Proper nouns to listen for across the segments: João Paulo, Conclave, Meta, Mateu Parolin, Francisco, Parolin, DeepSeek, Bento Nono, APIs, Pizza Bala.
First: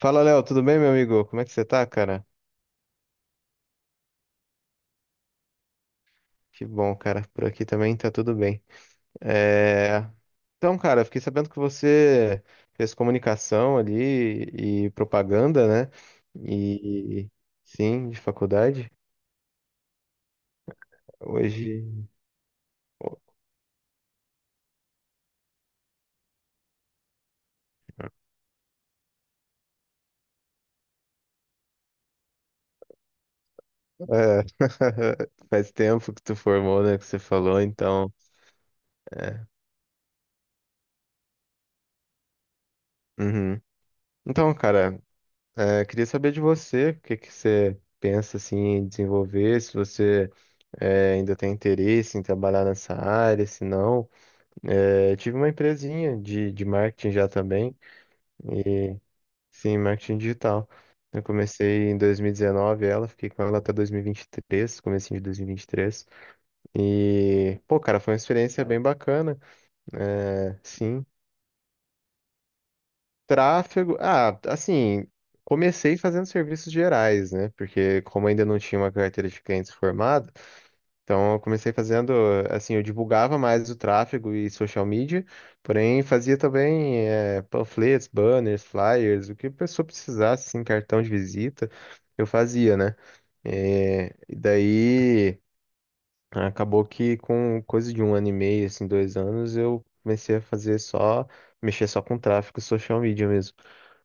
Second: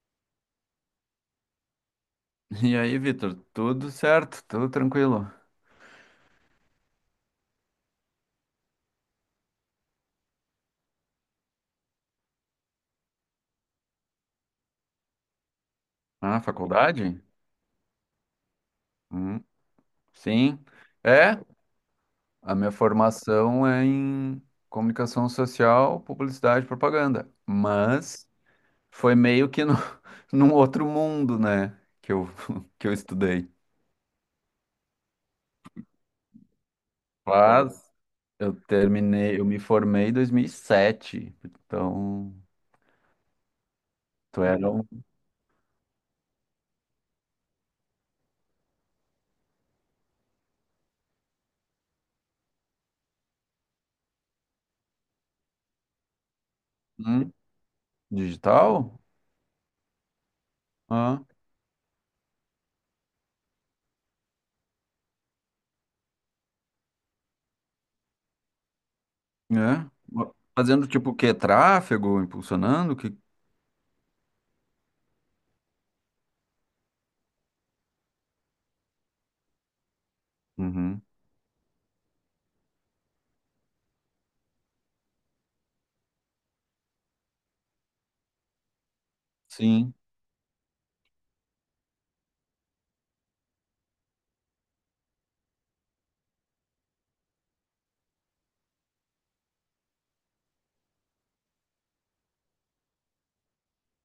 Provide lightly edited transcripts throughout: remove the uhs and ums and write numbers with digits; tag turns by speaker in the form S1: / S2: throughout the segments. S1: Fala, Léo, tudo bem, meu amigo? Como é que você tá, cara?
S2: E aí, Vitor, tudo certo? Tudo tranquilo?
S1: Que bom, cara. Por aqui também tá tudo bem. É, Então, cara, eu fiquei sabendo que você fez comunicação ali e propaganda, né?
S2: Ah, faculdade?
S1: E sim, de faculdade.
S2: Hum, sim. É,
S1: Hoje
S2: a minha formação é em comunicação social, publicidade e propaganda. Mas foi meio que no, num outro mundo, né? Que eu, que eu estudei.
S1: é, Faz tempo que tu formou, né? Que você falou,
S2: Mas
S1: então.
S2: eu terminei,
S1: é,
S2: eu me formei em 2007. Então,
S1: Uhum.
S2: tu
S1: Então,
S2: era um
S1: cara. Queria saber de você, o que que você pensa assim, em desenvolver, se você ainda tem interesse em trabalhar nessa área, se não. É, eu tive uma empresinha de marketing já
S2: hum,
S1: também. e
S2: digital?
S1: sim, marketing digital. Eu
S2: Ah,
S1: comecei em 2019 ela, fiquei com ela até 2023, comecinho de 2023. E, vinte e três. E, pô, cara, foi uma experiência bem bacana.
S2: é.
S1: É,
S2: Fazendo
S1: sim,
S2: tipo o quê? Tráfego, impulsionando? Que...
S1: tráfego. Ah, assim, comecei fazendo serviços gerais, né? Porque como ainda não tinha uma carteira de clientes formada,
S2: Uhum.
S1: então eu comecei fazendo, assim, eu divulgava mais o tráfego e social media, porém fazia também panfletos, banners, flyers, o que a pessoa
S2: Sim,
S1: precisasse, assim, cartão de visita, eu fazia, né? E daí acabou que com coisa de um ano e meio, assim, 2 anos, eu comecei a fazer só, mexer só com tráfego e social media mesmo.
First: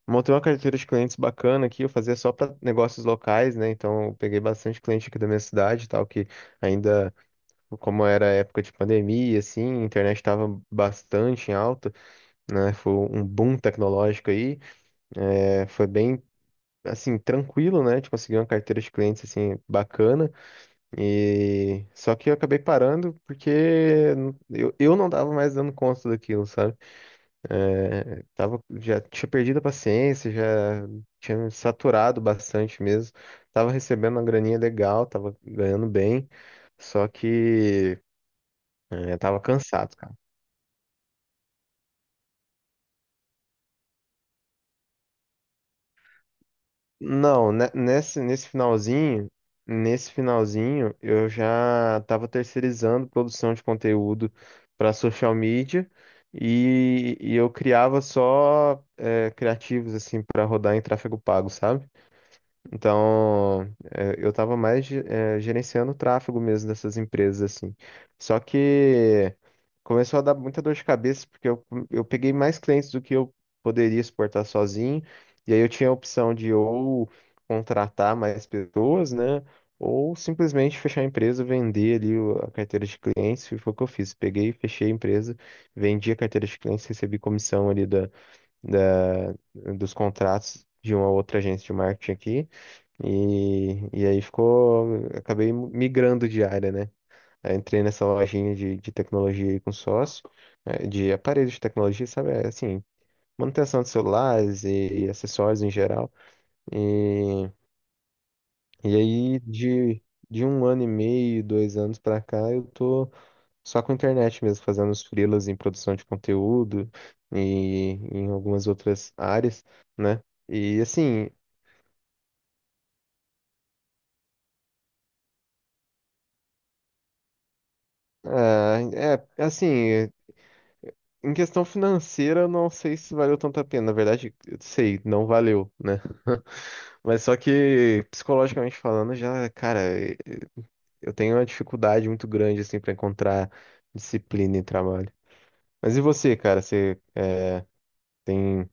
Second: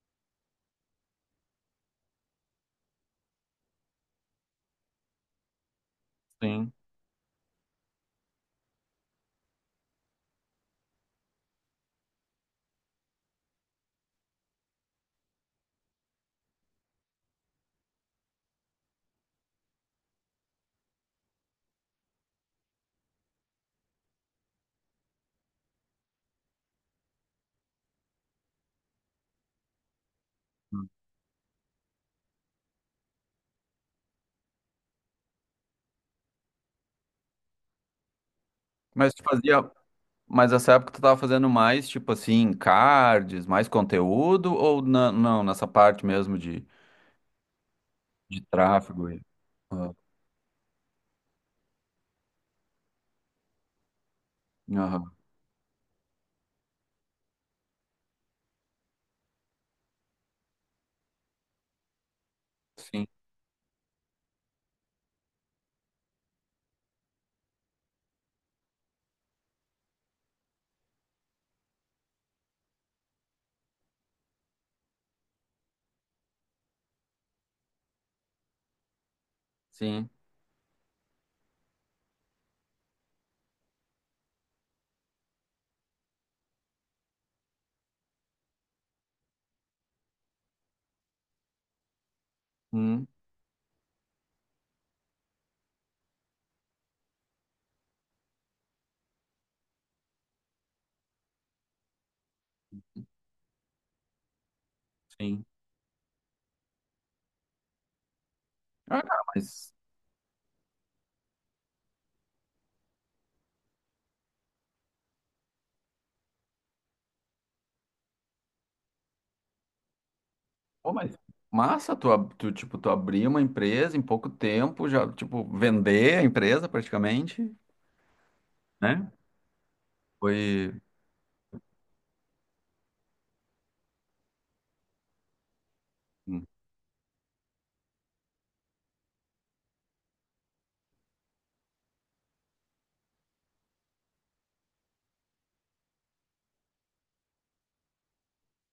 S1: Montei uma carteira de clientes bacana aqui, eu fazia só para negócios locais, né? Então eu peguei bastante cliente aqui da minha cidade, e tal, que
S2: sim.
S1: ainda, como era época de pandemia, assim, a internet estava bastante em alta, né? Foi um boom tecnológico aí, foi bem, assim, tranquilo, né? De conseguir uma carteira de clientes, assim, bacana, e só que eu acabei parando porque eu não tava mais dando conta daquilo, sabe? É, tava, já tinha perdido a paciência, já tinha me saturado bastante mesmo. Tava recebendo uma graninha legal, tava ganhando bem, só que
S2: Mas tu
S1: tava
S2: fazia,
S1: cansado, cara.
S2: mas nessa época tu tava fazendo mais, tipo assim, cards, mais conteúdo, ou não, nessa parte mesmo de,
S1: Não,
S2: de tráfego? Ah,
S1: nesse finalzinho, eu já estava terceirizando produção de conteúdo para
S2: aham.
S1: social media e eu criava só criativos assim para rodar em tráfego pago, sabe?
S2: Sim,
S1: Então, eu estava mais gerenciando o tráfego mesmo dessas empresas, assim. Só que começou a dar muita dor de cabeça, porque eu peguei mais clientes do que eu poderia suportar sozinho. E aí eu tinha a opção de ou contratar mais pessoas, né?
S2: sim,
S1: Ou simplesmente fechar a empresa, vender ali a carteira de clientes. E foi o que eu fiz. Peguei, fechei a empresa, vendi a carteira de clientes, recebi comissão ali da, dos contratos de uma outra agência de marketing aqui.
S2: hum,
S1: E aí ficou, acabei migrando de área, né? Aí entrei nessa lojinha de tecnologia aí com sócio, de aparelhos de tecnologia, sabe? É, assim, manutenção de celulares e
S2: sim.
S1: acessórios em geral. E, e
S2: Ah, cara,
S1: aí de um ano e meio, 2 anos pra cá, eu tô só com a internet mesmo, fazendo os freelas em produção de conteúdo e em algumas outras áreas, né? E
S2: pô, mas
S1: assim,
S2: massa, tu, tipo, tu abrir uma empresa em pouco tempo, já, tipo, vender a empresa praticamente,
S1: ah,
S2: né?
S1: é assim,
S2: Foi.
S1: em questão financeira, eu não sei se valeu tanto a pena. Na verdade, eu sei, não valeu, né? Mas só que psicologicamente falando, já, cara, eu tenho uma dificuldade muito grande assim para encontrar disciplina em trabalho. Mas e você, cara? Você tem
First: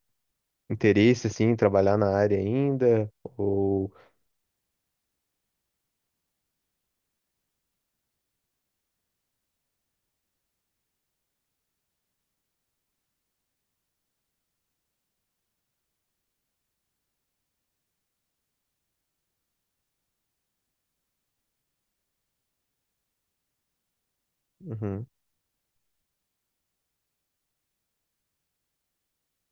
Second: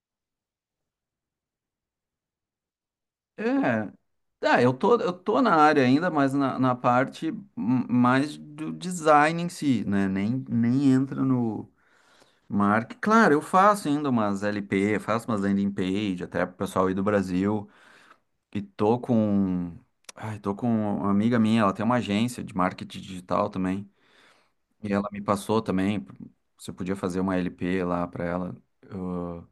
S1: interesse assim em trabalhar na área ainda?
S2: É,
S1: Ou
S2: tá, eu tô na área ainda, mas na parte mais do design em si, né? Nem entra no marketing. Claro, eu faço ainda umas LP, faço umas landing page, até pro pessoal aí do Brasil. E tô com. Ai, tô com uma amiga minha, ela tem uma agência de marketing digital também. E
S1: Uhum.
S2: ela me passou também se eu podia fazer uma LP lá pra ela. Eu,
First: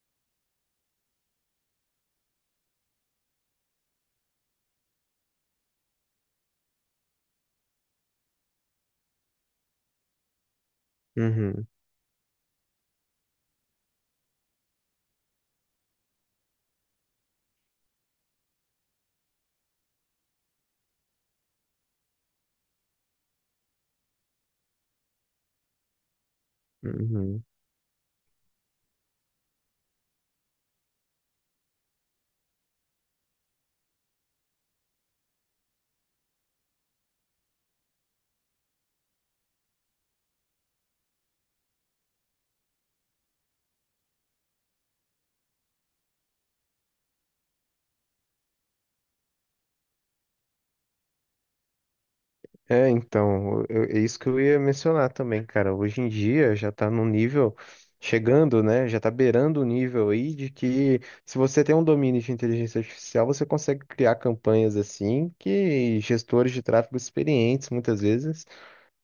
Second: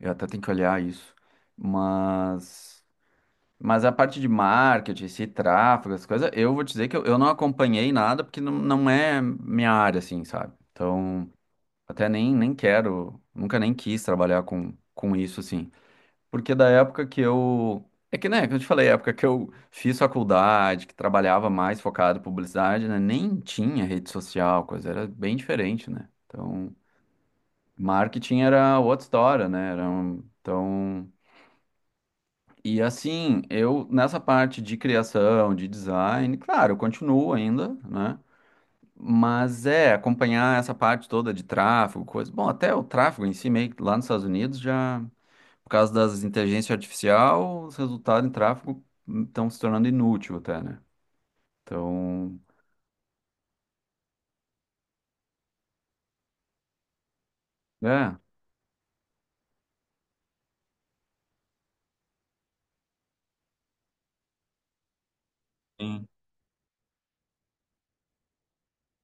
S2: eu até tenho que olhar isso. Mas. Mas a parte de marketing, esse tráfego, essas coisas, eu vou te dizer que eu não acompanhei nada, porque não, não é minha área, assim, sabe? Então,
S1: Uhum.
S2: até nem quero, nunca nem quis trabalhar com isso, assim. Porque da época que eu. É que, né, que eu te falei, a época que eu fiz faculdade, que trabalhava mais focado em publicidade, né? Nem tinha rede social, coisa, era bem diferente, né? Então,
S1: Uhum.
S2: marketing era outra história, né? Era um, então. E assim, eu nessa parte de criação, de design, claro, eu continuo ainda, né? Mas é acompanhar essa parte toda de tráfego, coisa. Bom, até o tráfego em si, meio que lá nos Estados Unidos, já por causa das inteligência artificial, os resultados em tráfego estão se tornando inútil até, né? Então,
S1: É, então, é isso que eu ia mencionar também, cara. Hoje em dia já tá num nível
S2: é,
S1: chegando, né? Já tá beirando o nível aí de que se você tem um domínio de inteligência artificial, você consegue criar campanhas assim que gestores de tráfego experientes muitas vezes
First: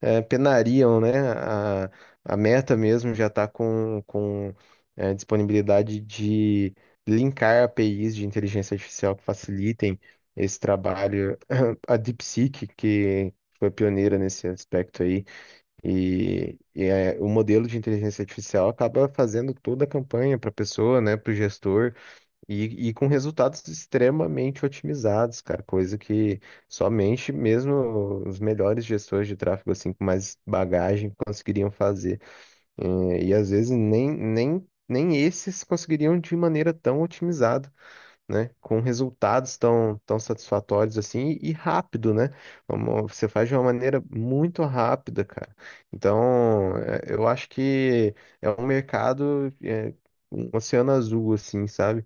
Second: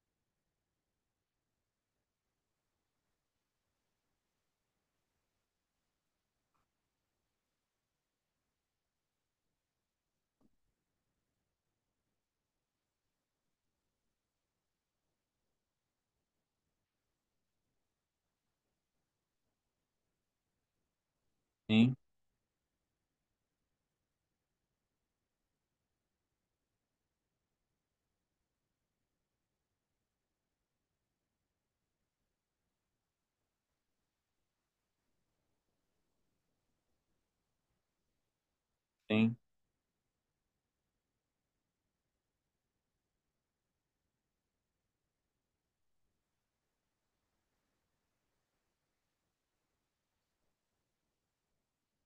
S1: penariam, né? A Meta mesmo já está com disponibilidade de linkar APIs de inteligência artificial que facilitem esse trabalho. A DeepSeek, que foi pioneira nesse aspecto aí, o modelo de inteligência artificial acaba fazendo toda a campanha para a pessoa, né, para o
S2: sim,
S1: gestor. E com resultados extremamente otimizados, cara, coisa que somente mesmo os melhores gestores de tráfego, assim, com mais bagagem, conseguiriam fazer. E, às vezes nem esses conseguiriam de maneira tão otimizada, né? Com
S2: sim,
S1: resultados tão satisfatórios assim e rápido, né? Você faz de uma maneira muito rápida, cara. Então, eu acho que é um mercado, um oceano azul, assim, sabe?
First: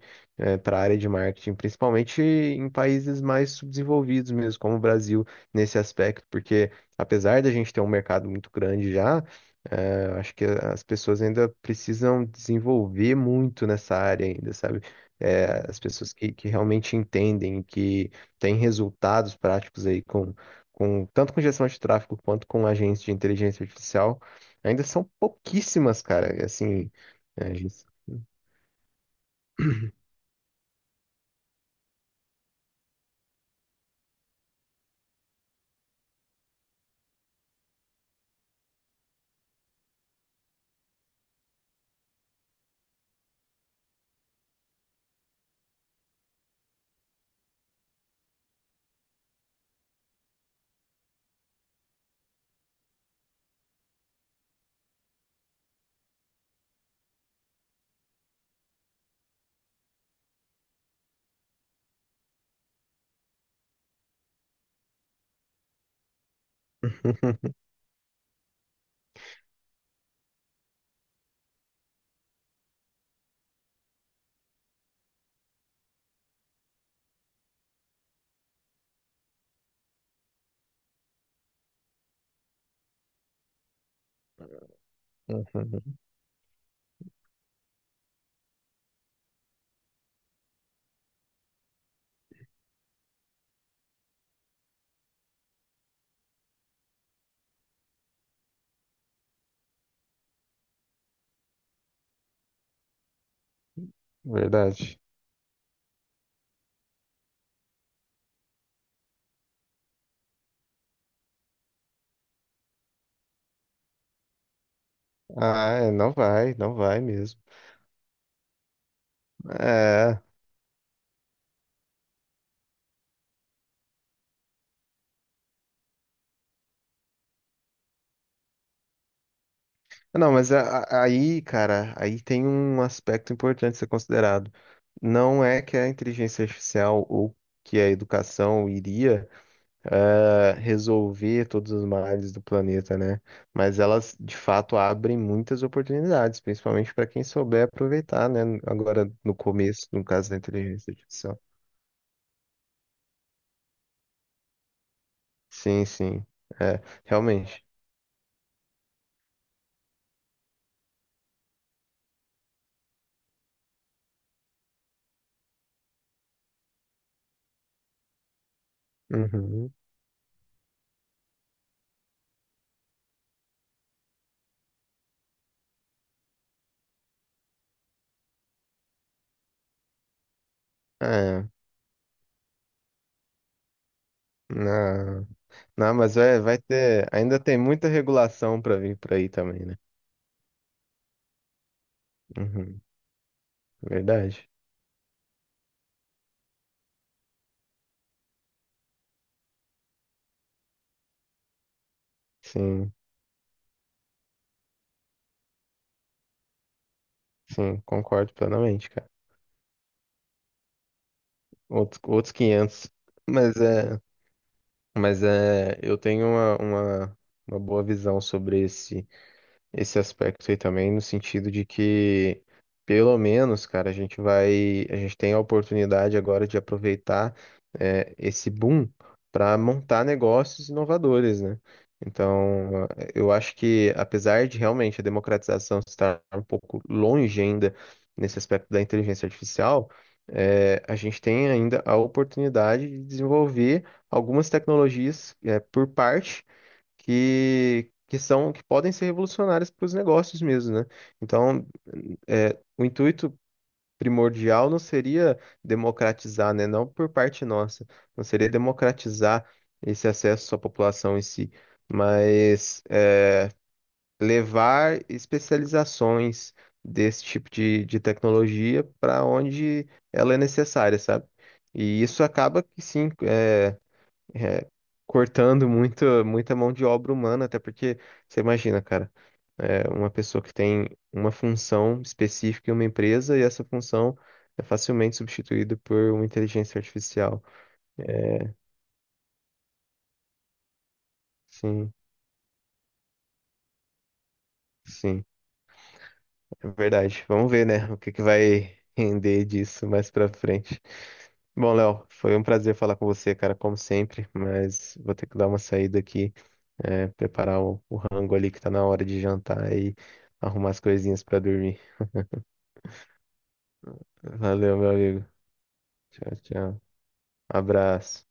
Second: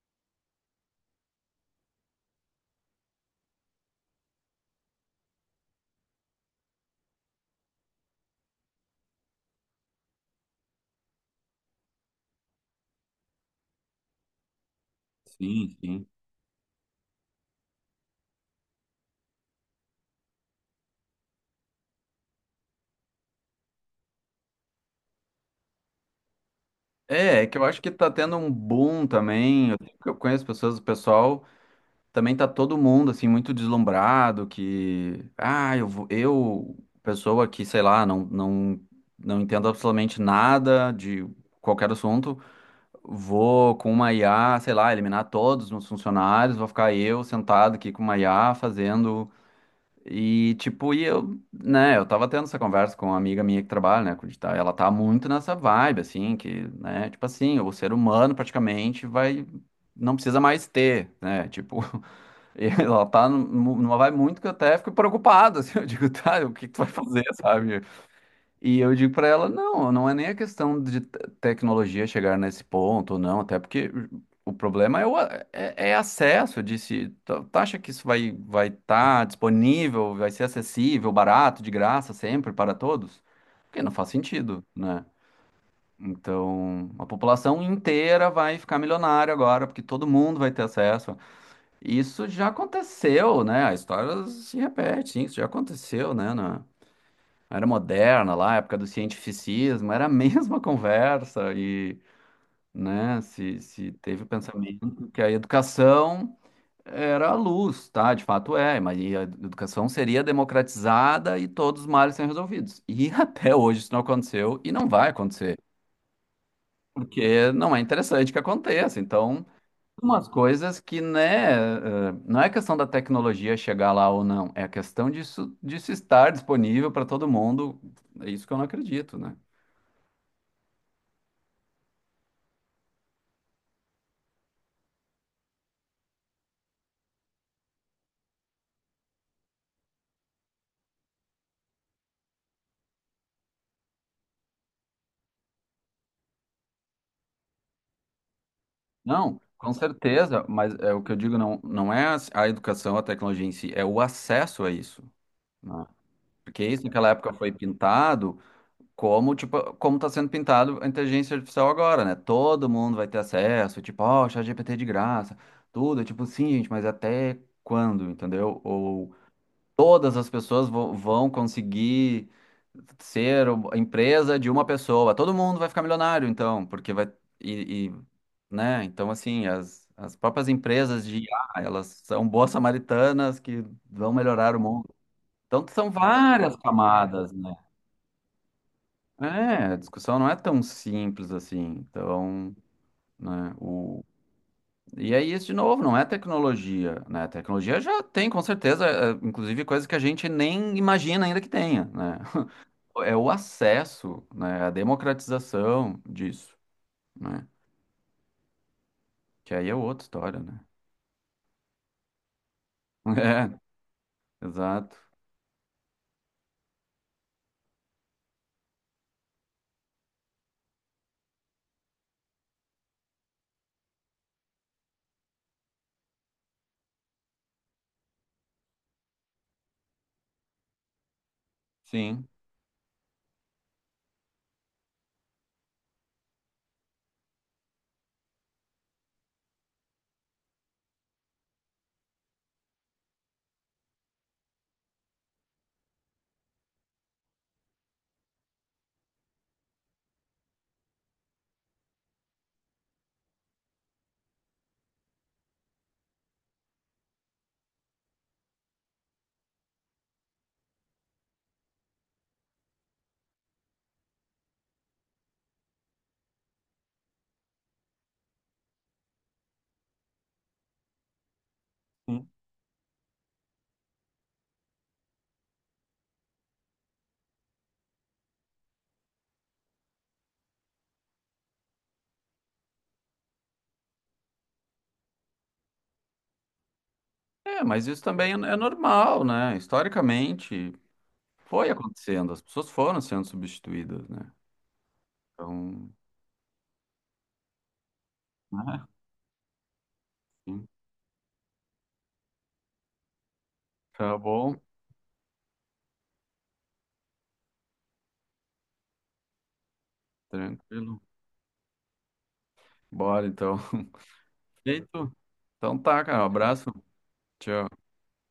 S1: Para a área de marketing, principalmente em países mais subdesenvolvidos mesmo, como o Brasil, nesse aspecto, porque apesar da gente ter um mercado muito grande já, acho que as pessoas ainda precisam desenvolver muito nessa área ainda, sabe?
S2: sim,
S1: As
S2: sim.
S1: pessoas que realmente entendem, que têm resultados práticos aí com tanto com gestão de tráfego quanto com agentes de inteligência artificial, ainda são pouquíssimas, cara. Assim,
S2: É, é
S1: a
S2: que eu acho
S1: gente-
S2: que tá tendo um boom também. Eu conheço pessoas, o pessoal também tá todo mundo assim muito deslumbrado que ah, eu pessoa que, sei lá, não entendo absolutamente nada de qualquer assunto, vou com uma IA, sei lá, eliminar todos os meus funcionários, vou ficar eu sentado aqui com uma IA fazendo e tipo, e eu, né, eu tava tendo essa conversa com uma amiga minha que trabalha, né, com digital, e ela tá muito nessa vibe assim, que, né, tipo assim, o ser humano praticamente vai não precisa mais ter, né? Tipo, E ela tá numa vai muito que eu até fico preocupado, assim, eu digo, tá, o que que tu vai fazer, sabe? E eu digo pra ela, não, não é nem a questão de tecnologia chegar nesse ponto, não, até porque o problema é, é acesso, eu disse, tu acha que isso vai estar disponível, vai ser acessível, barato, de graça, sempre, para todos? Porque não faz sentido, né?
S1: Uhum,
S2: Então, a população inteira vai ficar milionária agora, porque todo mundo vai ter acesso, isso já aconteceu, né? A história se repete, sim, isso já aconteceu, né? Na era moderna, lá, época do cientificismo, era a mesma conversa e, né, se teve o
S1: verdade.
S2: pensamento que a educação era a luz, tá? De fato é, mas e a educação seria democratizada e todos os males seriam resolvidos. E até hoje isso não aconteceu e não vai acontecer,
S1: Ah, é, não vai, não vai mesmo.
S2: porque não é interessante que aconteça. Então,
S1: É.
S2: umas coisas que, né, eh, não é questão da tecnologia chegar lá ou não, é a questão disso, estar disponível para todo mundo. É isso que eu não acredito, né?
S1: Não, mas aí, cara, aí tem um aspecto importante a ser considerado. Não é que a inteligência artificial ou que a educação iria resolver todos os males do planeta, né? Mas elas, de fato, abrem muitas oportunidades, principalmente para quem souber aproveitar, né? Agora, no
S2: Não, com
S1: começo, no caso da
S2: certeza, mas
S1: inteligência
S2: é o que eu digo
S1: artificial.
S2: não, não é a educação, a tecnologia em si, é o acesso a isso,
S1: Sim,
S2: né?
S1: sim.
S2: Porque
S1: É,
S2: isso naquela época foi
S1: realmente.
S2: pintado como, tipo, como está sendo pintado a inteligência artificial agora, né? Todo mundo vai ter acesso, tipo, ó, oh, GPT de graça, tudo, é tipo, sim, gente, mas até quando, entendeu?
S1: Uhum.
S2: Todas as pessoas vão conseguir ser a empresa de uma pessoa. Todo mundo vai ficar milionário, então, porque vai. E, né? Então, assim, as próprias empresas de I
S1: É.
S2: a elas são boas samaritanas que vão melhorar o mundo.
S1: Não,
S2: Então, são
S1: não, mas vai,
S2: várias
S1: vai ter.
S2: camadas,
S1: Ainda
S2: né?
S1: tem muita regulação para vir por
S2: É,
S1: aí também,
S2: a
S1: né?
S2: discussão não é tão simples assim. Então,
S1: Uhum.
S2: né? O...
S1: Verdade.
S2: E é isso de novo, não é tecnologia, né? A tecnologia já tem, com certeza, eh, inclusive coisas que a gente nem imagina ainda que tenha, né?
S1: Sim,
S2: É o acesso, né, a democratização disso, né?
S1: sim, concordo plenamente, cara.
S2: Que aí é outra história, né?
S1: Outros 500. Mas é.
S2: É, exato.
S1: Mas é, eu tenho uma boa visão sobre esse aspecto aí também, no sentido de que, pelo menos, cara, a gente tem a oportunidade agora de aproveitar esse boom para montar negócios inovadores, né?
S2: Sim.
S1: Então, eu acho que, apesar de realmente a democratização estar um pouco longe ainda nesse aspecto da inteligência artificial, a gente tem ainda a oportunidade de desenvolver algumas tecnologias por parte que são que podem ser revolucionárias para os negócios mesmo, né? Então, o intuito primordial não seria democratizar, né? Não por parte nossa, não seria democratizar esse acesso à população em si, mas levar especializações desse tipo de tecnologia para onde ela é necessária, sabe? E isso
S2: Sim.
S1: acaba que sim, é, cortando muito, muita mão de obra humana, até porque você imagina, cara, uma pessoa que tem uma função específica em uma empresa e essa função é facilmente substituída por uma inteligência artificial.
S2: É, mas isso também é normal, né? Historicamente foi
S1: Sim,
S2: acontecendo, as pessoas foram sendo substituídas, né?
S1: sim,
S2: Então,
S1: é verdade. Vamos ver, né, o que que vai
S2: né?
S1: render disso mais pra
S2: Sim.
S1: frente. Bom, Léo, foi um prazer falar com você, cara, como
S2: Tá
S1: sempre,
S2: bom,
S1: mas vou ter que dar uma saída aqui. Preparar o rango ali que tá na hora de jantar e arrumar as
S2: tranquilo.
S1: coisinhas pra dormir.
S2: Bora então.
S1: Valeu, meu
S2: Feito?
S1: amigo.
S2: Então tá, cara, um
S1: Tchau,
S2: abraço.
S1: tchau.
S2: Tchau.
S1: Abraço.